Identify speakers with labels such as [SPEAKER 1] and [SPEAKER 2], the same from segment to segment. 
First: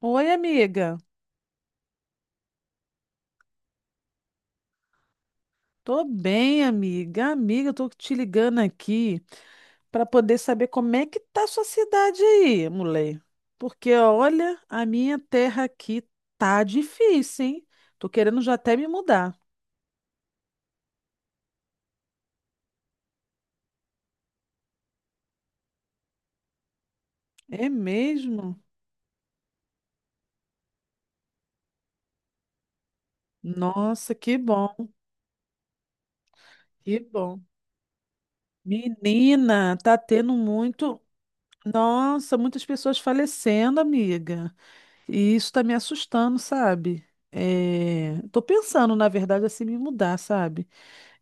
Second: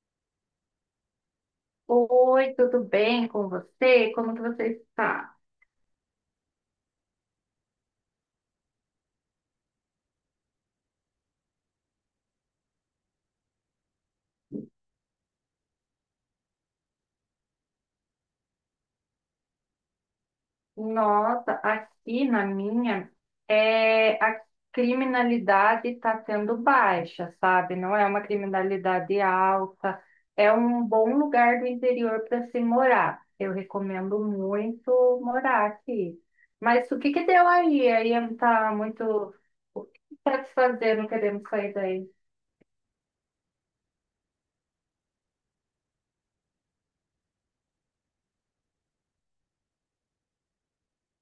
[SPEAKER 1] Oi, amiga.
[SPEAKER 2] Oi, tudo bem com você? Como que você está?
[SPEAKER 1] Tô bem, amiga. Amiga, eu tô te ligando aqui para poder saber como é que tá a sua cidade aí, mulher. Porque olha, a minha terra aqui tá difícil, hein? Tô querendo já até me mudar.
[SPEAKER 2] Nossa, aqui na minha, a criminalidade está tendo baixa,
[SPEAKER 1] É
[SPEAKER 2] sabe? Não é uma
[SPEAKER 1] mesmo?
[SPEAKER 2] criminalidade alta, é um bom lugar do interior para se morar. Eu
[SPEAKER 1] Nossa,
[SPEAKER 2] recomendo
[SPEAKER 1] que bom,
[SPEAKER 2] muito morar aqui. Mas
[SPEAKER 1] que
[SPEAKER 2] o que que
[SPEAKER 1] bom.
[SPEAKER 2] deu aí? Aí está muito...
[SPEAKER 1] Menina,
[SPEAKER 2] O
[SPEAKER 1] tá
[SPEAKER 2] que
[SPEAKER 1] tendo
[SPEAKER 2] está te
[SPEAKER 1] muito.
[SPEAKER 2] fazendo? Queremos sair daí.
[SPEAKER 1] Nossa, muitas pessoas falecendo, amiga. E isso tá me assustando, sabe? É... Tô pensando, na verdade, assim, me mudar, sabe?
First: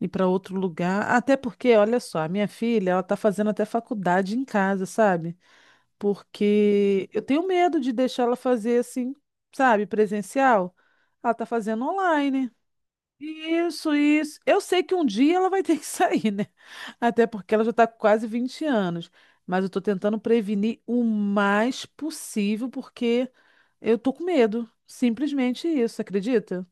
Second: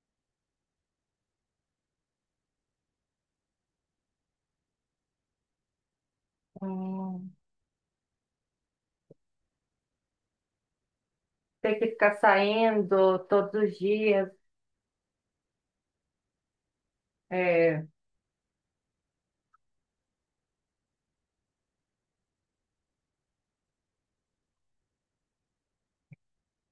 [SPEAKER 1] Ir para outro lugar. Até porque, olha só, a minha filha, ela tá fazendo até faculdade em casa, sabe? Porque eu
[SPEAKER 2] Hum,
[SPEAKER 1] tenho medo de deixar ela fazer assim, sabe, presencial. Ela tá
[SPEAKER 2] ter
[SPEAKER 1] fazendo
[SPEAKER 2] que ficar
[SPEAKER 1] online.
[SPEAKER 2] saindo todos os
[SPEAKER 1] Isso,
[SPEAKER 2] dias.
[SPEAKER 1] isso. Eu sei que um dia ela vai ter que sair, né? Até porque ela já está
[SPEAKER 2] É.
[SPEAKER 1] com quase 20 anos. Mas eu estou tentando prevenir o mais possível, porque eu tô com medo. Simplesmente isso, acredita?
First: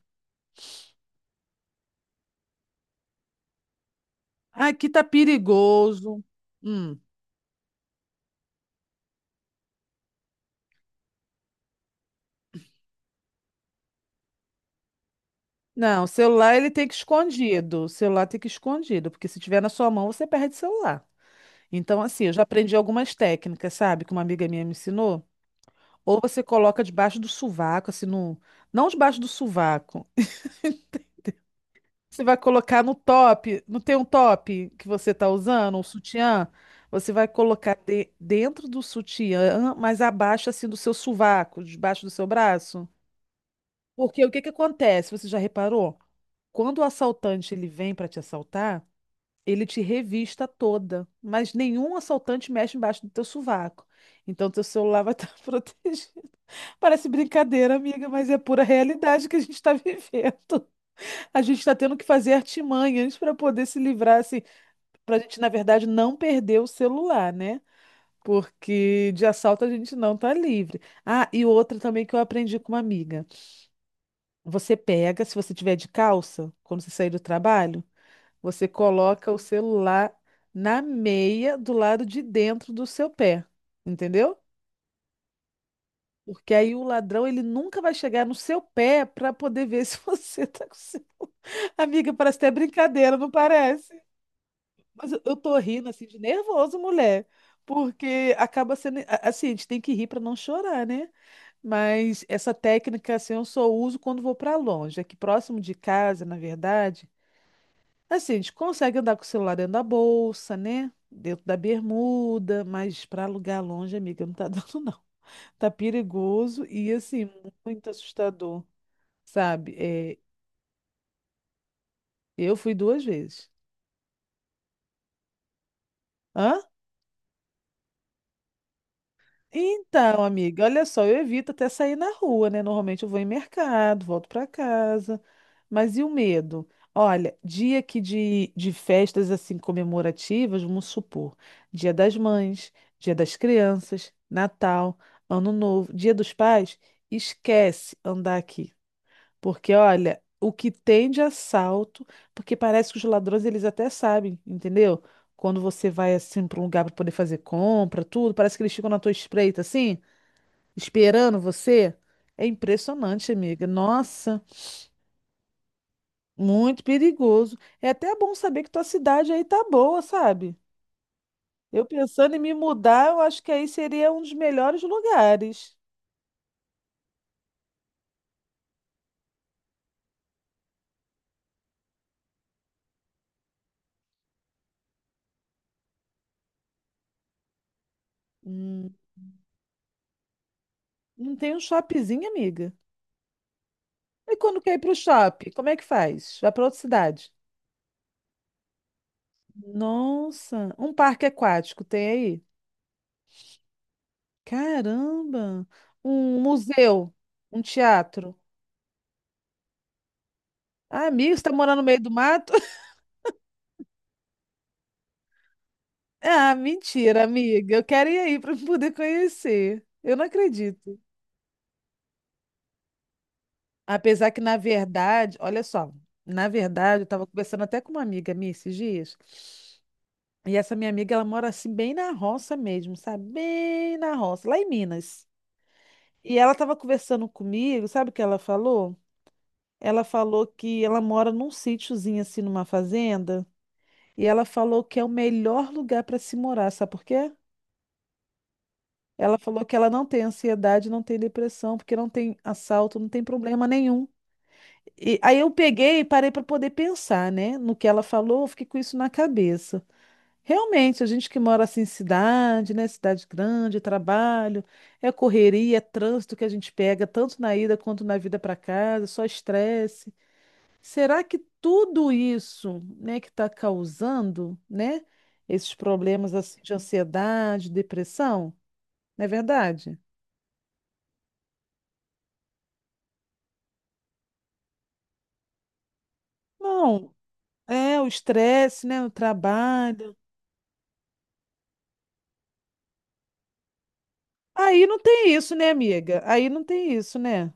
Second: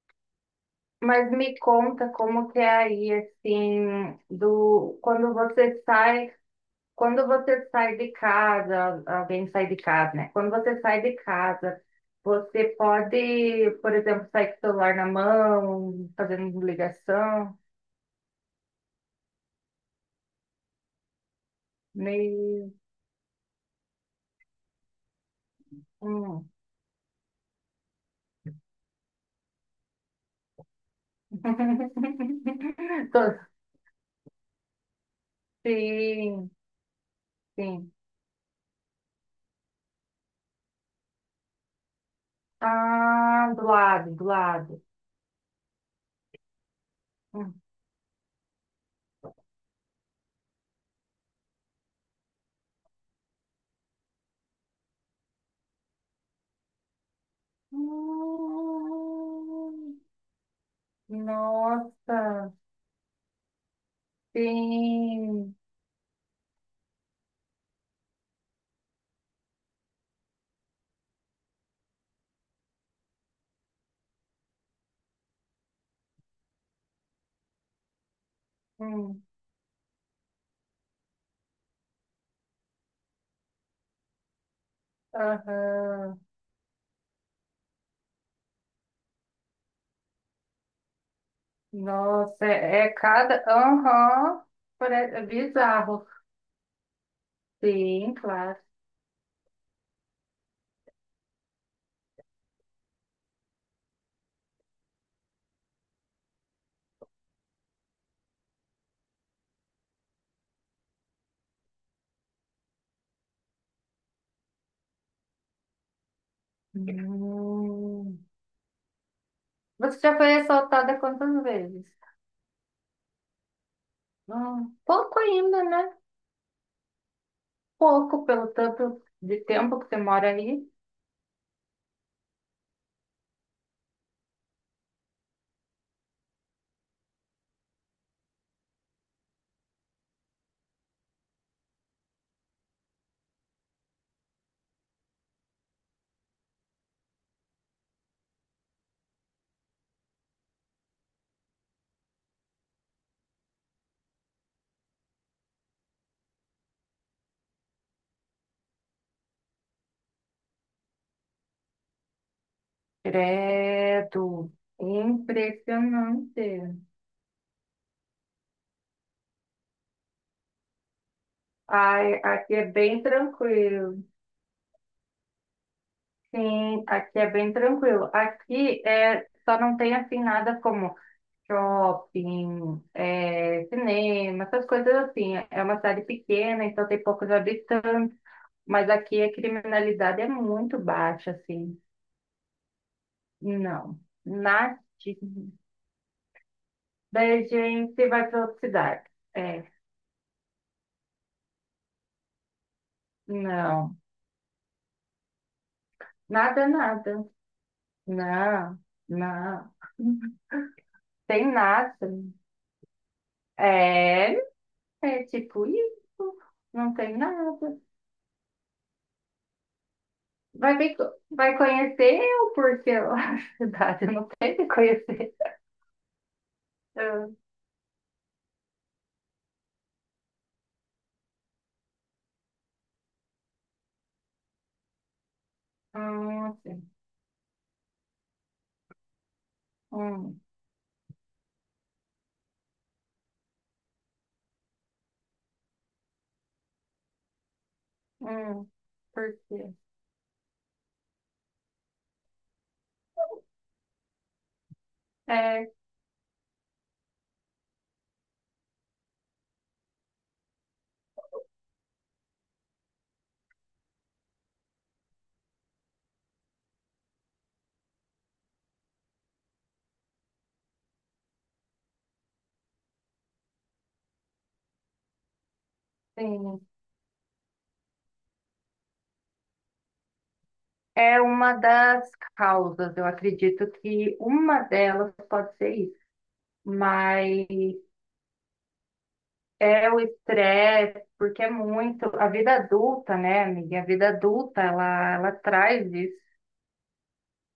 [SPEAKER 2] Mas me conta como que é aí, assim,
[SPEAKER 1] Aqui
[SPEAKER 2] do
[SPEAKER 1] tá perigoso. Hum.
[SPEAKER 2] quando você sai de casa, alguém sai de casa, né? Quando você sai de casa, você pode, por exemplo, sair com o celular na
[SPEAKER 1] Não, o
[SPEAKER 2] mão,
[SPEAKER 1] celular
[SPEAKER 2] fazendo
[SPEAKER 1] ele tem que ir
[SPEAKER 2] ligação,
[SPEAKER 1] escondido. O celular tem que ir escondido, porque se tiver na sua mão, você perde o celular. Então, assim, eu já
[SPEAKER 2] meio.
[SPEAKER 1] aprendi algumas técnicas, sabe, que uma amiga minha me ensinou. Ou você
[SPEAKER 2] Hum.
[SPEAKER 1] coloca debaixo do sovaco, assim, no... não debaixo do sovaco. Você vai colocar no
[SPEAKER 2] Tô-
[SPEAKER 1] top, não tem um top que você tá usando, um sutiã?
[SPEAKER 2] Sim,
[SPEAKER 1] Você vai colocar
[SPEAKER 2] sim.
[SPEAKER 1] dentro do sutiã, mas abaixo, assim, do seu sovaco, debaixo do seu braço.
[SPEAKER 2] Ah, do lado,
[SPEAKER 1] Porque
[SPEAKER 2] do
[SPEAKER 1] o que que
[SPEAKER 2] lado.
[SPEAKER 1] acontece? Você já reparou? Quando o assaltante
[SPEAKER 2] Hum.
[SPEAKER 1] ele vem para te assaltar, ele te revista toda, mas nenhum assaltante mexe embaixo do teu sovaco. Então teu celular vai estar protegido. Parece brincadeira, amiga, mas é pura realidade que a gente está
[SPEAKER 2] Hum.
[SPEAKER 1] vivendo. A gente está tendo que fazer
[SPEAKER 2] Nossa.
[SPEAKER 1] artimanhas para poder se livrar, assim, para a gente, na
[SPEAKER 2] Sim.
[SPEAKER 1] verdade, não perder o celular, né? Porque de assalto a gente não tá livre. Ah, e outra também que eu aprendi com uma amiga. Você pega, se você tiver de calça, quando você sair do trabalho, você
[SPEAKER 2] Hum.
[SPEAKER 1] coloca o celular na meia do lado de dentro do seu pé, entendeu?
[SPEAKER 2] Aham.
[SPEAKER 1] Porque aí o ladrão ele nunca vai chegar no seu pé para poder ver se você tá com o seu... Amiga, parece
[SPEAKER 2] Nossa,
[SPEAKER 1] até
[SPEAKER 2] é, é
[SPEAKER 1] brincadeira, não
[SPEAKER 2] cada.
[SPEAKER 1] parece?
[SPEAKER 2] Aham. Pare-
[SPEAKER 1] Mas
[SPEAKER 2] É
[SPEAKER 1] eu
[SPEAKER 2] é
[SPEAKER 1] eu tô rindo assim
[SPEAKER 2] bizarro.
[SPEAKER 1] de nervoso, mulher,
[SPEAKER 2] Sim,
[SPEAKER 1] porque
[SPEAKER 2] claro.
[SPEAKER 1] acaba sendo assim, a gente tem que rir para não chorar, né? Mas essa técnica assim, eu só uso quando vou para longe. Aqui próximo de casa, na verdade, assim, a gente consegue andar com o celular dentro da bolsa, né? Dentro da bermuda, mas para alugar longe, amiga, não tá dando, não. Tá perigoso e, assim, muito
[SPEAKER 2] Hum.
[SPEAKER 1] assustador, sabe?
[SPEAKER 2] Você já
[SPEAKER 1] É,
[SPEAKER 2] foi assaltada quantas vezes?
[SPEAKER 1] eu fui duas vezes.
[SPEAKER 2] Hum. Pouco ainda, né?
[SPEAKER 1] Hã?
[SPEAKER 2] Pouco pelo tanto de tempo que você
[SPEAKER 1] Então,
[SPEAKER 2] mora
[SPEAKER 1] amiga,
[SPEAKER 2] aí.
[SPEAKER 1] olha só, eu evito até sair na rua, né? Normalmente eu vou em mercado, volto para casa. Mas e o medo? Olha, dia aqui de festas assim comemorativas, vamos supor, Dia das Mães, Dia das Crianças, Natal, Ano Novo, Dia dos Pais, esquece andar aqui. Porque, olha, o que tem de assalto, porque parece que os ladrões eles até sabem, entendeu? Quando você vai assim para um lugar para poder fazer compra, tudo, parece que eles ficam na tua espreita assim, esperando você. É impressionante, amiga. Nossa,
[SPEAKER 2] Credo. Impressionante.
[SPEAKER 1] muito perigoso. É até bom saber que tua cidade aí tá boa, sabe? Eu
[SPEAKER 2] Ai,
[SPEAKER 1] pensando em me
[SPEAKER 2] aqui é bem
[SPEAKER 1] mudar, eu acho que aí
[SPEAKER 2] tranquilo.
[SPEAKER 1] seria um dos melhores lugares.
[SPEAKER 2] Sim, aqui é bem tranquilo. Aqui é, só não tem assim nada como shopping, cinema, essas coisas assim. É uma cidade pequena, então tem poucos habitantes, mas
[SPEAKER 1] Hum,
[SPEAKER 2] aqui a criminalidade é muito baixa,
[SPEAKER 1] não tem um
[SPEAKER 2] assim.
[SPEAKER 1] shoppingzinho, amiga?
[SPEAKER 2] Não.
[SPEAKER 1] E quando quer ir
[SPEAKER 2] Nada.
[SPEAKER 1] pro shopping, como é que faz? Vai para outra
[SPEAKER 2] Daí
[SPEAKER 1] cidade?
[SPEAKER 2] a gente vai para outra cidade. É,
[SPEAKER 1] Nossa, um parque aquático tem aí?
[SPEAKER 2] não.
[SPEAKER 1] Caramba! Um
[SPEAKER 2] Nada,
[SPEAKER 1] museu,
[SPEAKER 2] nada.
[SPEAKER 1] um teatro.
[SPEAKER 2] Não, não.
[SPEAKER 1] Ah, amigo, você
[SPEAKER 2] Tem
[SPEAKER 1] tá morando no
[SPEAKER 2] nada.
[SPEAKER 1] meio do mato?
[SPEAKER 2] É, é tipo isso.
[SPEAKER 1] Ah,
[SPEAKER 2] Não tem
[SPEAKER 1] mentira,
[SPEAKER 2] nada.
[SPEAKER 1] amiga. Eu quero ir aí para poder conhecer. Eu não
[SPEAKER 2] Vai, ver,
[SPEAKER 1] acredito.
[SPEAKER 2] co- vai conhecer eu, porque a cidade não
[SPEAKER 1] Apesar que, na
[SPEAKER 2] tem que conhecer.
[SPEAKER 1] verdade, olha só, na verdade, eu estava
[SPEAKER 2] Ah,
[SPEAKER 1] conversando até com uma amiga minha esses dias. E essa minha amiga, ela mora assim, bem na roça mesmo, sabe? Bem na roça, lá em Minas. E ela estava
[SPEAKER 2] assim.
[SPEAKER 1] conversando comigo, sabe o que ela falou? Ela
[SPEAKER 2] Hum,
[SPEAKER 1] falou que ela mora num sítiozinho assim, numa fazenda, e ela falou que é o melhor lugar para se morar, sabe por quê?
[SPEAKER 2] hum, por
[SPEAKER 1] Ela falou
[SPEAKER 2] quê?
[SPEAKER 1] que ela não tem ansiedade, não tem depressão, porque não tem assalto, não tem problema nenhum. E aí eu
[SPEAKER 2] É,
[SPEAKER 1] peguei e parei para poder pensar, né, no que ela falou, eu fiquei com isso na cabeça. Realmente, a gente que mora assim em cidade, né, cidade grande, trabalho, é correria, é trânsito que a gente pega tanto na ida quanto na vida para casa, só estresse. Será que tudo isso, né, que está causando, né, esses problemas assim
[SPEAKER 2] sim.
[SPEAKER 1] de ansiedade, depressão, não é verdade?
[SPEAKER 2] É uma das causas. Eu acredito que uma delas pode ser isso.
[SPEAKER 1] Não,
[SPEAKER 2] Mas
[SPEAKER 1] é o estresse, né, o
[SPEAKER 2] é o
[SPEAKER 1] trabalho.
[SPEAKER 2] estresse, porque é muito. A vida adulta, né, amiga? A vida adulta,
[SPEAKER 1] Aí não tem
[SPEAKER 2] ela
[SPEAKER 1] isso, né,
[SPEAKER 2] traz isso.
[SPEAKER 1] amiga? Aí não tem isso, né?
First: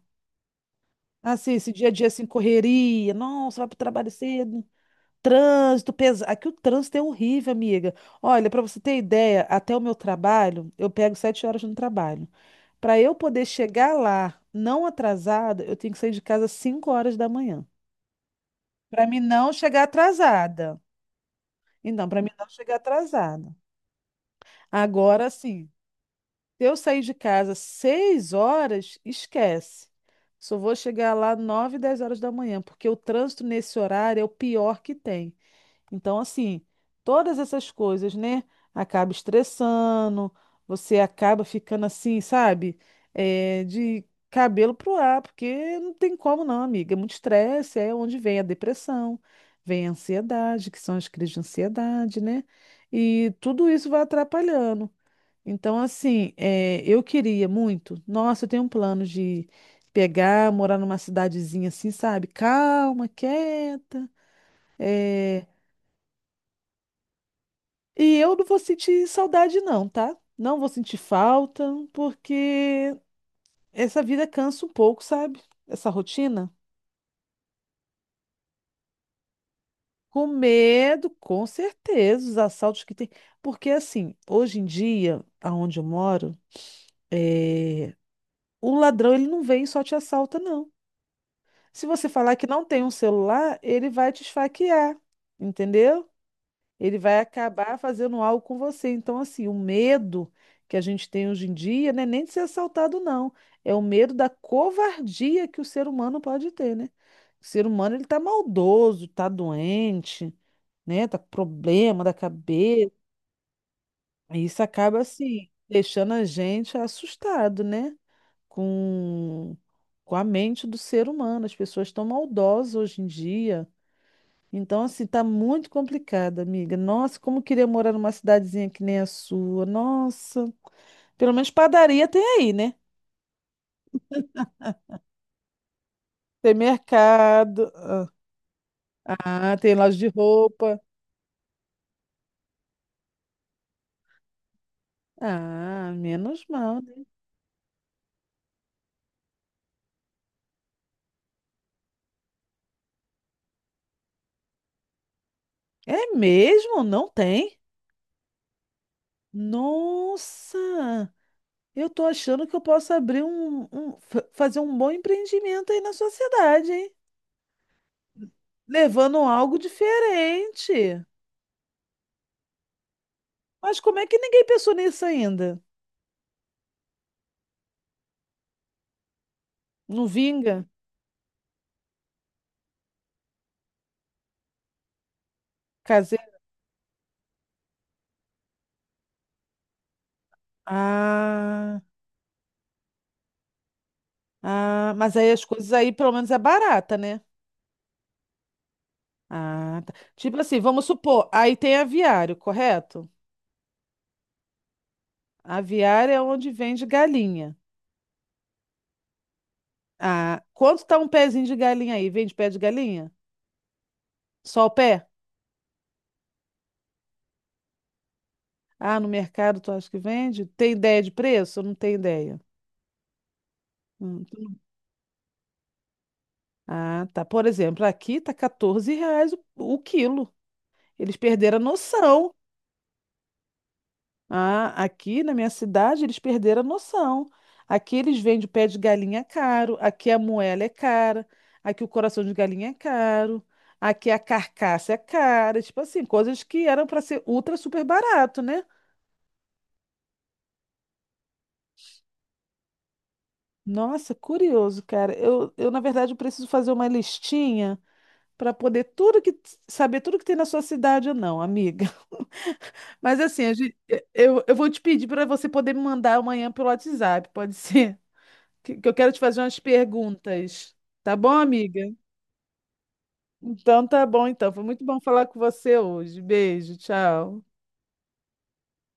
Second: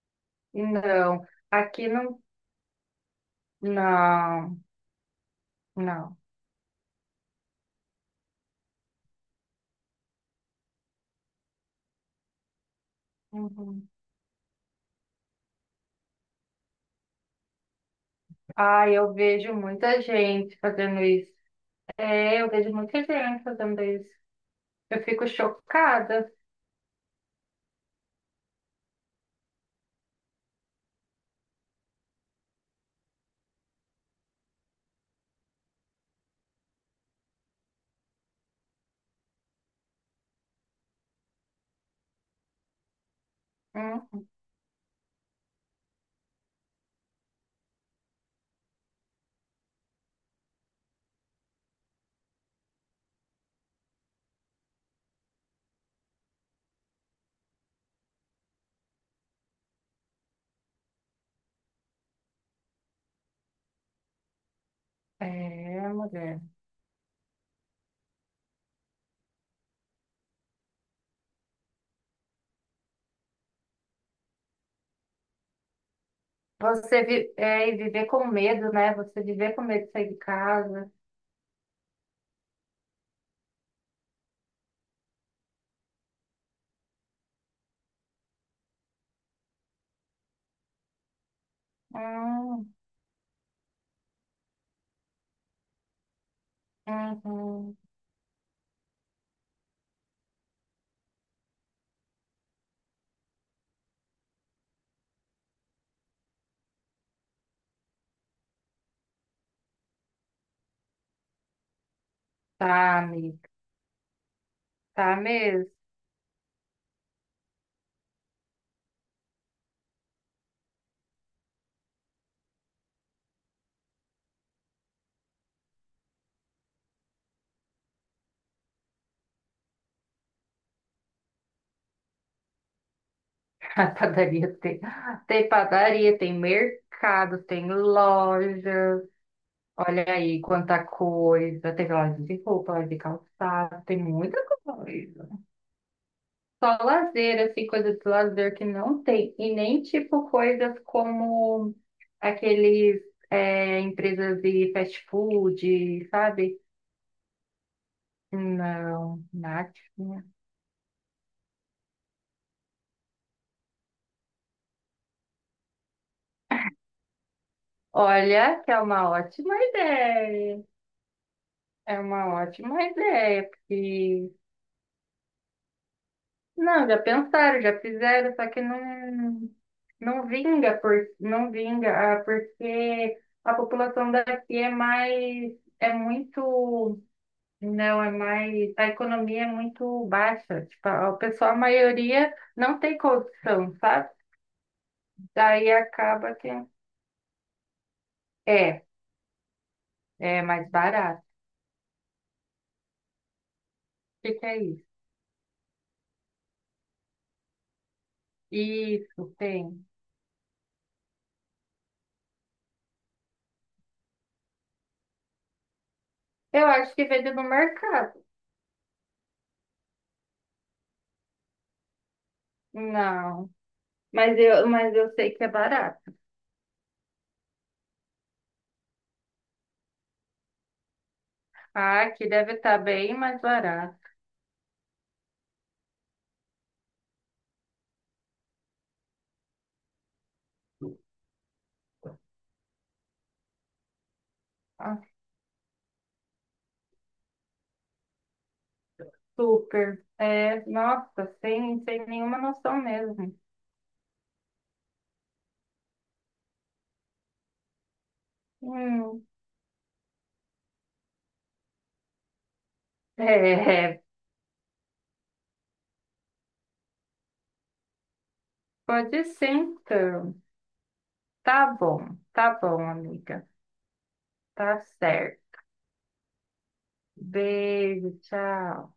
[SPEAKER 2] E não,
[SPEAKER 1] Assim, esse dia
[SPEAKER 2] aqui
[SPEAKER 1] a dia
[SPEAKER 2] não.
[SPEAKER 1] assim, correria, nossa, vai pro trabalho
[SPEAKER 2] Não,
[SPEAKER 1] cedo. Trânsito
[SPEAKER 2] não.
[SPEAKER 1] pesado. Aqui o trânsito é horrível, amiga. Olha, para você ter ideia, até o meu trabalho, eu pego 7 horas no trabalho. Para eu poder
[SPEAKER 2] Uhum.
[SPEAKER 1] chegar lá não atrasada, eu tenho que sair de casa às 5 horas da manhã.
[SPEAKER 2] Ah,
[SPEAKER 1] Para
[SPEAKER 2] eu
[SPEAKER 1] mim não
[SPEAKER 2] vejo
[SPEAKER 1] chegar
[SPEAKER 2] muita gente
[SPEAKER 1] atrasada.
[SPEAKER 2] fazendo isso.
[SPEAKER 1] Então, para mim
[SPEAKER 2] É,
[SPEAKER 1] não
[SPEAKER 2] eu vejo
[SPEAKER 1] chegar
[SPEAKER 2] muita gente
[SPEAKER 1] atrasada.
[SPEAKER 2] fazendo isso. Eu fico
[SPEAKER 1] Agora sim,
[SPEAKER 2] chocada.
[SPEAKER 1] se eu sair de casa às 6 horas, esquece. Só vou chegar lá 9 10 horas da manhã, porque o trânsito nesse horário é o pior que tem. Então, assim, todas essas coisas, né? Acaba estressando, você acaba ficando assim, sabe? É, de
[SPEAKER 2] Hum,
[SPEAKER 1] cabelo pro ar, porque não tem como não, amiga. É muito estresse, é onde vem a depressão, vem a ansiedade, que são as crises de ansiedade, né? E tudo isso vai atrapalhando. Então, assim, é, eu queria muito. Nossa, eu tenho um plano de pegar, morar numa cidadezinha assim, sabe? Calma, quieta. eh,
[SPEAKER 2] é, mulher.
[SPEAKER 1] E eu não vou sentir saudade, não, tá? Não vou sentir falta, porque essa vida cansa um pouco, sabe? Essa rotina.
[SPEAKER 2] Você vi, e viver com medo, né? Você viver com medo de sair de
[SPEAKER 1] Com
[SPEAKER 2] casa.
[SPEAKER 1] medo, com certeza, os assaltos que tem. Porque, assim, hoje em dia, aonde eu moro, é... o ladrão ele não vem e só te assalta, não. Se você falar que não
[SPEAKER 2] Hum,
[SPEAKER 1] tem um celular, ele vai te esfaquear, entendeu? Ele vai
[SPEAKER 2] uhum.
[SPEAKER 1] acabar fazendo algo com você. Então, assim, o medo que a gente tem hoje em dia não é nem de ser assaltado, não. É o medo da covardia que o ser humano pode ter, né? O ser humano, ele tá maldoso, tá doente, né? Tá com problema da cabeça.
[SPEAKER 2] Tá, amiga.
[SPEAKER 1] E isso acaba,
[SPEAKER 2] Tá
[SPEAKER 1] assim,
[SPEAKER 2] mesmo.
[SPEAKER 1] deixando a gente assustado, né? Com, com a mente do ser humano. As pessoas estão maldosas hoje em dia. Então, assim, tá muito complicado, amiga. Nossa, como eu queria morar numa cidadezinha que nem a sua. Nossa. Pelo menos padaria tem aí, né?
[SPEAKER 2] A padaria tem, tem padaria, tem
[SPEAKER 1] Tem
[SPEAKER 2] mercado,
[SPEAKER 1] mercado.
[SPEAKER 2] tem loja.
[SPEAKER 1] Ah, tem loja
[SPEAKER 2] Olha
[SPEAKER 1] de
[SPEAKER 2] aí
[SPEAKER 1] roupa.
[SPEAKER 2] quanta coisa. Tem loja de roupa, loja de calçado, tem muita coisa.
[SPEAKER 1] Ah, menos
[SPEAKER 2] Só
[SPEAKER 1] mal, né?
[SPEAKER 2] lazer, assim, coisa de lazer que não tem. E nem, tipo, coisas como aqueles, empresas de fast food,
[SPEAKER 1] É
[SPEAKER 2] sabe?
[SPEAKER 1] mesmo? Não tem?
[SPEAKER 2] Não, nada.
[SPEAKER 1] Nossa! Eu tô achando que eu posso abrir fazer um bom empreendimento aí na sua cidade, hein?
[SPEAKER 2] Olha, que é uma
[SPEAKER 1] Levando
[SPEAKER 2] ótima
[SPEAKER 1] algo
[SPEAKER 2] ideia.
[SPEAKER 1] diferente.
[SPEAKER 2] É uma ótima ideia,
[SPEAKER 1] Mas como é que
[SPEAKER 2] porque...
[SPEAKER 1] ninguém pensou nisso ainda?
[SPEAKER 2] Não, já pensaram, já fizeram, só que não,
[SPEAKER 1] Não
[SPEAKER 2] não
[SPEAKER 1] vinga?
[SPEAKER 2] vinga, por, não vinga, ah, porque a população daqui é mais... É muito. Não, é mais. A economia é muito baixa. Tipo, a- o pessoal, a
[SPEAKER 1] Ah,
[SPEAKER 2] maioria não tem condição, sabe?
[SPEAKER 1] ah, mas aí as
[SPEAKER 2] Daí
[SPEAKER 1] coisas aí pelo menos
[SPEAKER 2] acaba
[SPEAKER 1] é
[SPEAKER 2] que
[SPEAKER 1] barata, né?
[SPEAKER 2] é,
[SPEAKER 1] Ah, tá. Tipo
[SPEAKER 2] é
[SPEAKER 1] assim,
[SPEAKER 2] mais
[SPEAKER 1] vamos
[SPEAKER 2] barato.
[SPEAKER 1] supor, aí tem aviário, correto?
[SPEAKER 2] O que que é isso?
[SPEAKER 1] Aviário é onde vende galinha.
[SPEAKER 2] Isso, tem.
[SPEAKER 1] Ah, quanto tá um pezinho de galinha aí? Vende pé de galinha? Só o pé?
[SPEAKER 2] Eu acho que vende no mercado.
[SPEAKER 1] Ah, no mercado tu acha que vende? Tem ideia de preço? Não tem ideia.
[SPEAKER 2] Não,
[SPEAKER 1] Tu não-
[SPEAKER 2] mas eu sei que é barato.
[SPEAKER 1] Ah, tá. Por exemplo, aqui tá R$ 14 o quilo. Eles perderam a
[SPEAKER 2] Ah, aqui
[SPEAKER 1] noção.
[SPEAKER 2] deve estar bem mais barato.
[SPEAKER 1] Ah, aqui na minha cidade eles perderam a noção. Aqui eles vendem o pé de galinha caro, aqui a moela é cara, aqui o coração de galinha é caro, aqui a carcaça é
[SPEAKER 2] Ah,
[SPEAKER 1] cara, tipo assim, coisas que eram para ser ultra super barato, né?
[SPEAKER 2] super. É, nossa, sem, sem nenhuma noção mesmo.
[SPEAKER 1] Nossa, curioso, cara. Eu na verdade eu preciso fazer uma listinha para poder tudo
[SPEAKER 2] Hum,
[SPEAKER 1] que saber tudo que tem na sua cidade ou não, amiga. Mas assim,
[SPEAKER 2] é,
[SPEAKER 1] a gente-
[SPEAKER 2] é.
[SPEAKER 1] eu vou te pedir para você poder me mandar amanhã pelo WhatsApp, pode ser? Que eu quero te
[SPEAKER 2] Pode
[SPEAKER 1] fazer
[SPEAKER 2] ser
[SPEAKER 1] umas
[SPEAKER 2] então.
[SPEAKER 1] perguntas. Tá bom, amiga?
[SPEAKER 2] Tá bom, amiga.
[SPEAKER 1] Então tá bom, então. Foi
[SPEAKER 2] Tá
[SPEAKER 1] muito bom falar com
[SPEAKER 2] certo.
[SPEAKER 1] você hoje. Beijo, tchau.
[SPEAKER 2] Beijo, tchau.